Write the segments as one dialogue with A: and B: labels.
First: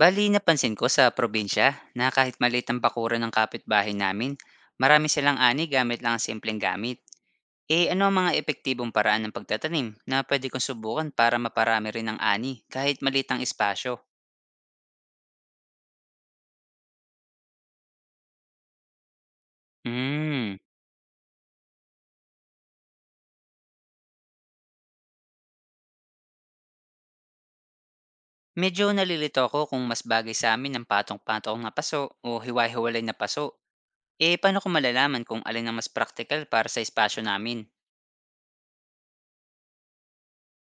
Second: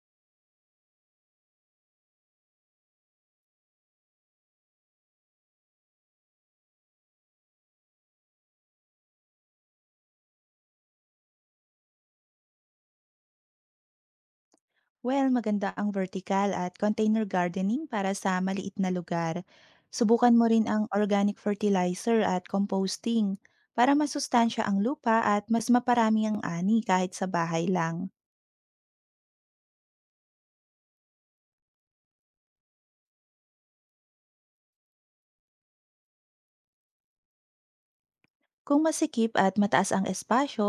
A: Bali, napansin ko sa probinsya na kahit maliit ang bakuran ng kapitbahay namin, marami silang ani gamit lang ang simpleng gamit. Eh ano ang mga epektibong paraan ng pagtatanim na pwede kong subukan para maparami rin ang ani kahit maliit ang espasyo?
B: Well, maganda ang vertical at container gardening para sa maliit na lugar. Subukan mo
A: Hmm,
B: rin ang organic fertilizer at composting para masustansya ang lupa at mas maparami ang ani kahit sa bahay lang.
A: medyo nalilito ako kung mas bagay sa amin ang patong-patong na paso o hiwa-hiwalay na paso. Eh paano ko malalaman kung alin ang mas practical para sa espasyo namin?
B: Kung masikip at mataas ang espasyo,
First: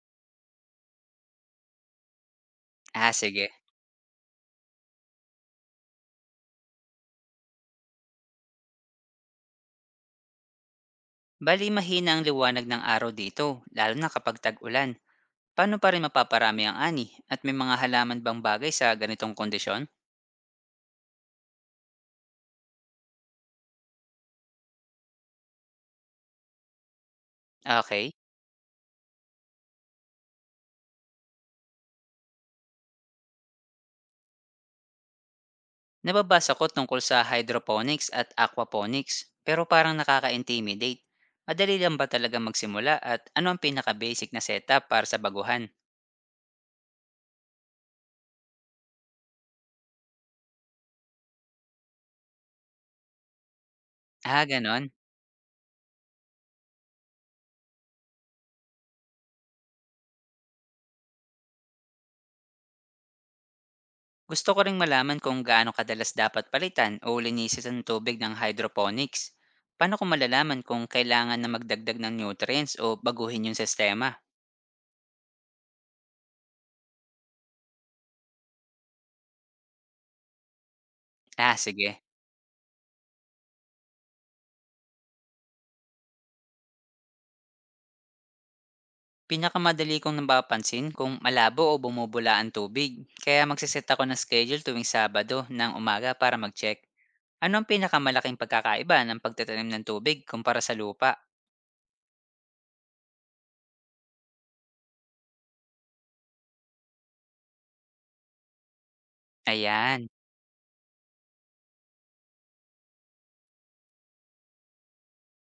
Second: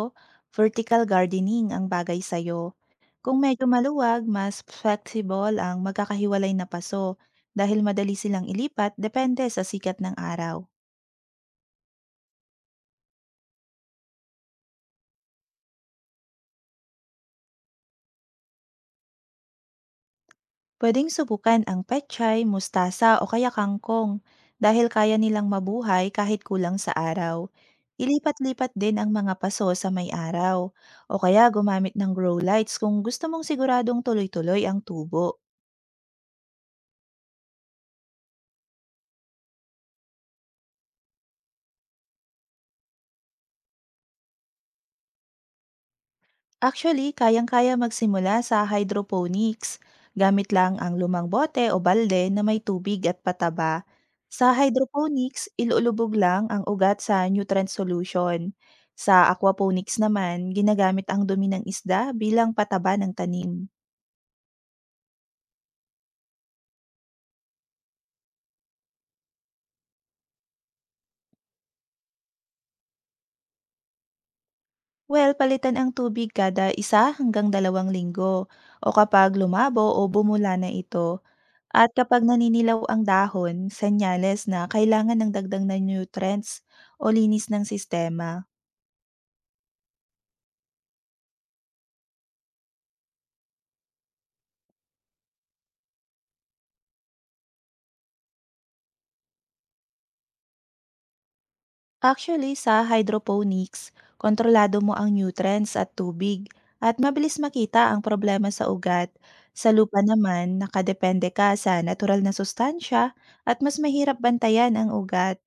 B: vertical gardening ang bagay sa'yo.
A: Ah,
B: Kung
A: sige,
B: medyo maluwag, mas flexible ang magkakahiwalay na paso dahil madali silang ilipat depende sa sikat ng araw.
A: bali mahina ang liwanag ng araw dito, lalo na kapag tag-ulan. Paano pa rin mapaparami ang ani at may mga halaman bang bagay sa ganitong kondisyon?
B: Pwedeng subukan ang pechay, mustasa o kaya kangkong dahil kaya nilang mabuhay kahit kulang sa araw.
A: Ah, okay,
B: Ilipat-lipat din ang mga paso sa may araw o kaya gumamit ng grow lights kung gusto mong siguradong tuloy-tuloy ang tubo.
A: nababasa ko tungkol sa hydroponics at aquaponics pero parang nakaka-intimidate. Madali lang ba talaga magsimula at ano ang pinaka-basic na setup para sa baguhan?
B: Actually, kayang-kaya magsimula sa hydroponics. Gamit lang ang lumang bote o balde na may tubig at pataba.
A: Ah,
B: Sa
A: ganon.
B: hydroponics, ilulubog lang ang ugat sa nutrient solution. Sa aquaponics naman, ginagamit ang dumi ng isda bilang pataba ng tanim.
A: Gusto ko ring malaman kung gaano kadalas dapat palitan o linisin ang tubig ng hydroponics. Paano ko malalaman kung kailangan na magdagdag ng nutrients o baguhin yung sistema?
B: Well, palitan ang tubig kada 1 hanggang 2 linggo o kapag lumabo o bumula na ito.
A: Ah,
B: At
A: sige.
B: kapag naninilaw ang dahon, senyales na kailangan ng dagdag na nutrients o linis ng sistema.
A: Pinakamadali kong napapansin kung malabo o bumubula ang tubig. Kaya magsiset ako ng schedule tuwing Sabado ng umaga para mag-check. Ano ang pinakamalaking pagkakaiba ng pagtatanim ng tubig kumpara sa lupa?
B: Actually, sa hydroponics, kontrolado mo ang nutrients at tubig at mabilis makita ang problema sa ugat. Sa lupa
A: Ayan.
B: naman, nakadepende ka sa natural na sustansya at mas mahirap bantayan ang ugat.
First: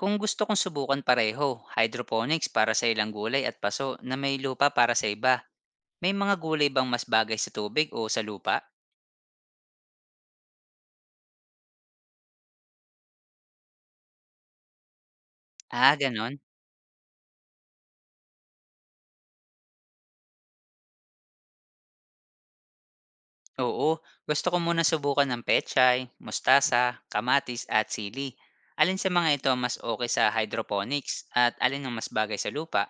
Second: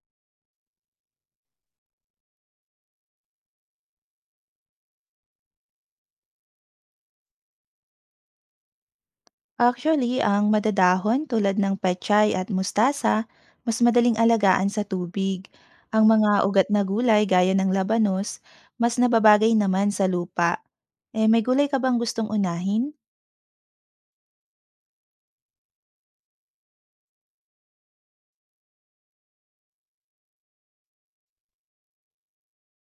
A: Kung gusto kong subukan pareho, hydroponics para sa ilang gulay at paso na may lupa para sa iba, may mga gulay bang mas bagay sa tubig o sa lupa?
B: Actually, ang madadahon tulad ng pechay at mustasa, mas madaling alagaan sa tubig.
A: Ah,
B: Ang mga
A: ganon.
B: ugat na gulay gaya ng labanos, mas nababagay naman sa lupa. Eh, may gulay ka bang gustong unahin?
A: Oo, gusto ko muna subukan ng pechay, mustasa, kamatis at sili. Alin sa mga ito ang mas okay sa hydroponics at alin ang mas bagay sa lupa?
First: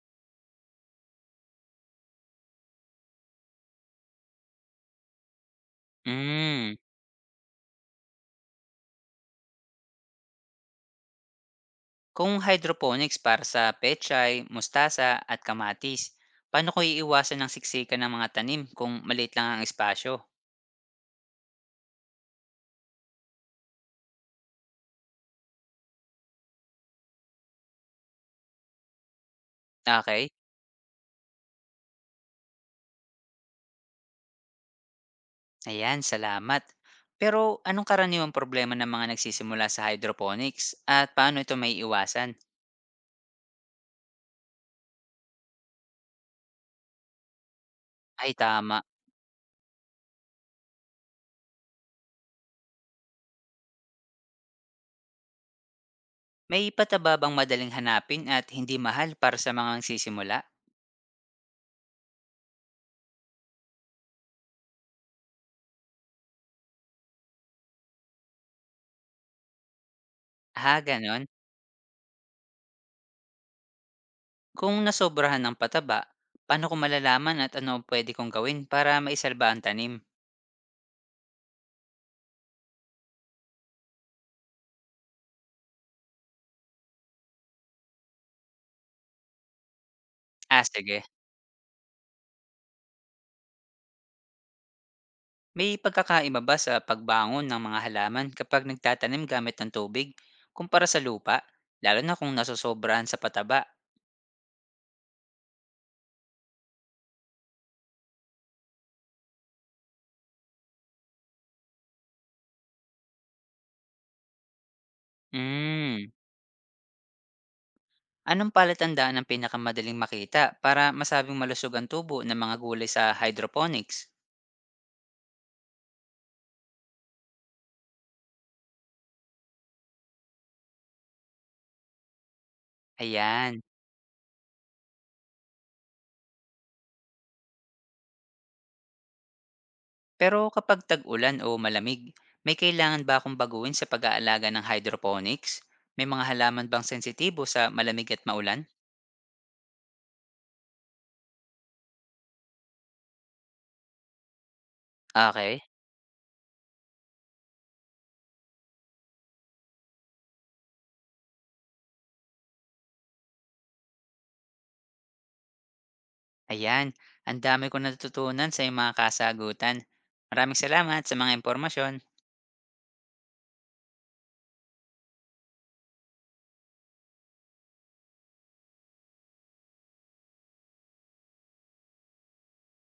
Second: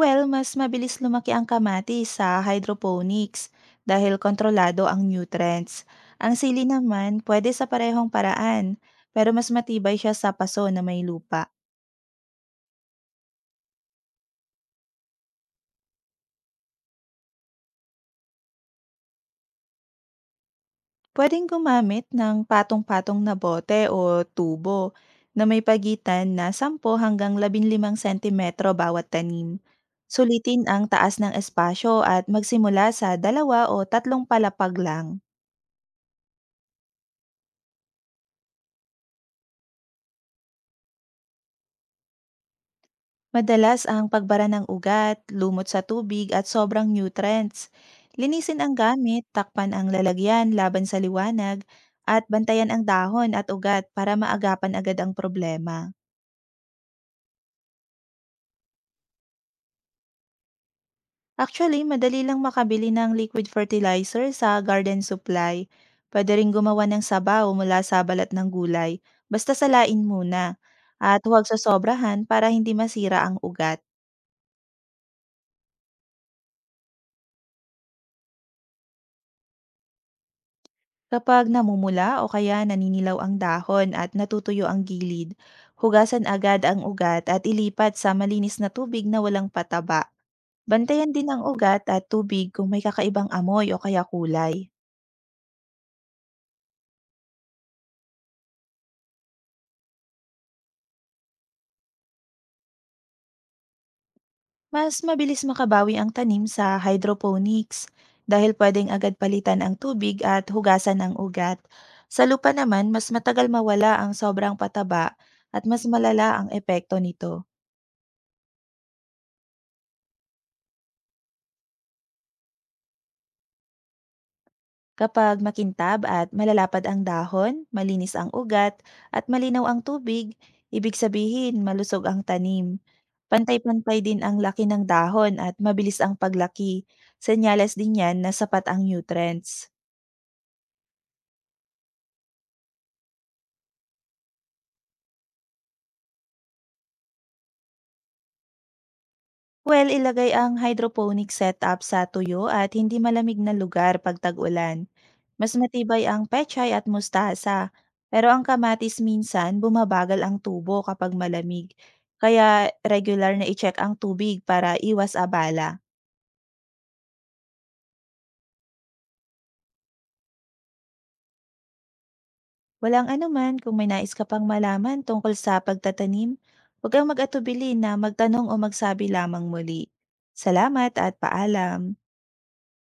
B: Well, mas mabilis lumaki ang kamatis sa hydroponics dahil kontrolado ang nutrients. Ang sili
A: Mm,
B: naman, pwede sa parehong paraan, pero mas matibay siya sa paso na may lupa.
A: kung hydroponics para sa pechay, mustasa at kamatis, paano ko iiwasan ng siksikan ng mga tanim kung maliit lang ang espasyo?
B: Puwedeng gumamit ng patong-patong na bote o tubo na may pagitan na 10 hanggang 15 sentimetro bawat tanim.
A: Okay,
B: Sulitin ang taas ng espasyo at magsimula sa 2 o 3 palapag lang.
A: ayan, salamat. Pero anong karaniwang problema ng mga nagsisimula sa hydroponics at paano ito may iwasan?
B: Madalas ang pagbara ng ugat, lumot sa tubig at sobrang nutrients.
A: Ay,
B: Linisin ang
A: tama.
B: gamit, takpan ang lalagyan laban sa liwanag, at bantayan ang dahon at ugat para maagapan agad ang problema.
A: May pataba bang madaling hanapin at hindi mahal para sa mga nagsisimula?
B: Actually, madali lang makabili ng liquid fertilizer sa garden supply. Pwede rin gumawa ng sabaw mula sa balat ng gulay. Basta salain muna.
A: Ha,
B: At
A: gano'n.
B: huwag sasobrahan para hindi masira ang ugat.
A: Kung nasobrahan ng pataba, paano ko malalaman at ano ang pwede kong gawin para maisalba ang tanim?
B: Kapag namumula o kaya naninilaw ang dahon at natutuyo ang gilid, hugasan agad ang ugat at ilipat sa malinis na tubig na walang pataba.
A: Ah, sige.
B: Bantayan din ang ugat at tubig kung may kakaibang amoy o kaya kulay.
A: May pagkakaiba ba sa pagbangon ng mga halaman kapag nagtatanim gamit ng tubig kumpara sa lupa, lalo na kung nasosobrahan sa pataba?
B: Mas mabilis makabawi ang tanim sa hydroponics dahil pwedeng agad palitan ang tubig at hugasan ang ugat. Sa lupa naman, mas matagal mawala ang sobrang pataba at mas
A: Hmm.
B: malala ang epekto nito.
A: Anong palatandaan ang pinakamadaling makita para masabing malusog ang tubo ng mga gulay sa hydroponics?
B: Kapag makintab at malalapad ang dahon, malinis ang ugat at malinaw ang tubig, ibig sabihin malusog ang tanim.
A: Ayan.
B: Pantay-pantay din ang laki ng dahon at mabilis ang paglaki. Senyales din yan na sapat ang nutrients.
A: Pero kapag tag-ulan o malamig, may kailangan ba akong baguhin sa pag-aalaga ng hydroponics? May mga halaman bang sensitibo sa malamig at maulan?
B: Well, ilagay ang hydroponic setup sa tuyo at hindi malamig na lugar pag tag-ulan. Mas
A: Okay.
B: matibay ang pechay at mustasa. Pero ang kamatis minsan bumabagal ang tubo kapag malamig. Kaya regular na i-check ang tubig para iwas abala.
A: Ayan, ang dami ko natutunan sa iyong mga kasagutan. Maraming salamat sa mga impormasyon.
B: Walang anuman kung may nais ka pang malaman tungkol sa pagtatanim, huwag kang mag-atubili na magtanong o magsabi lamang muli. Salamat at paalam.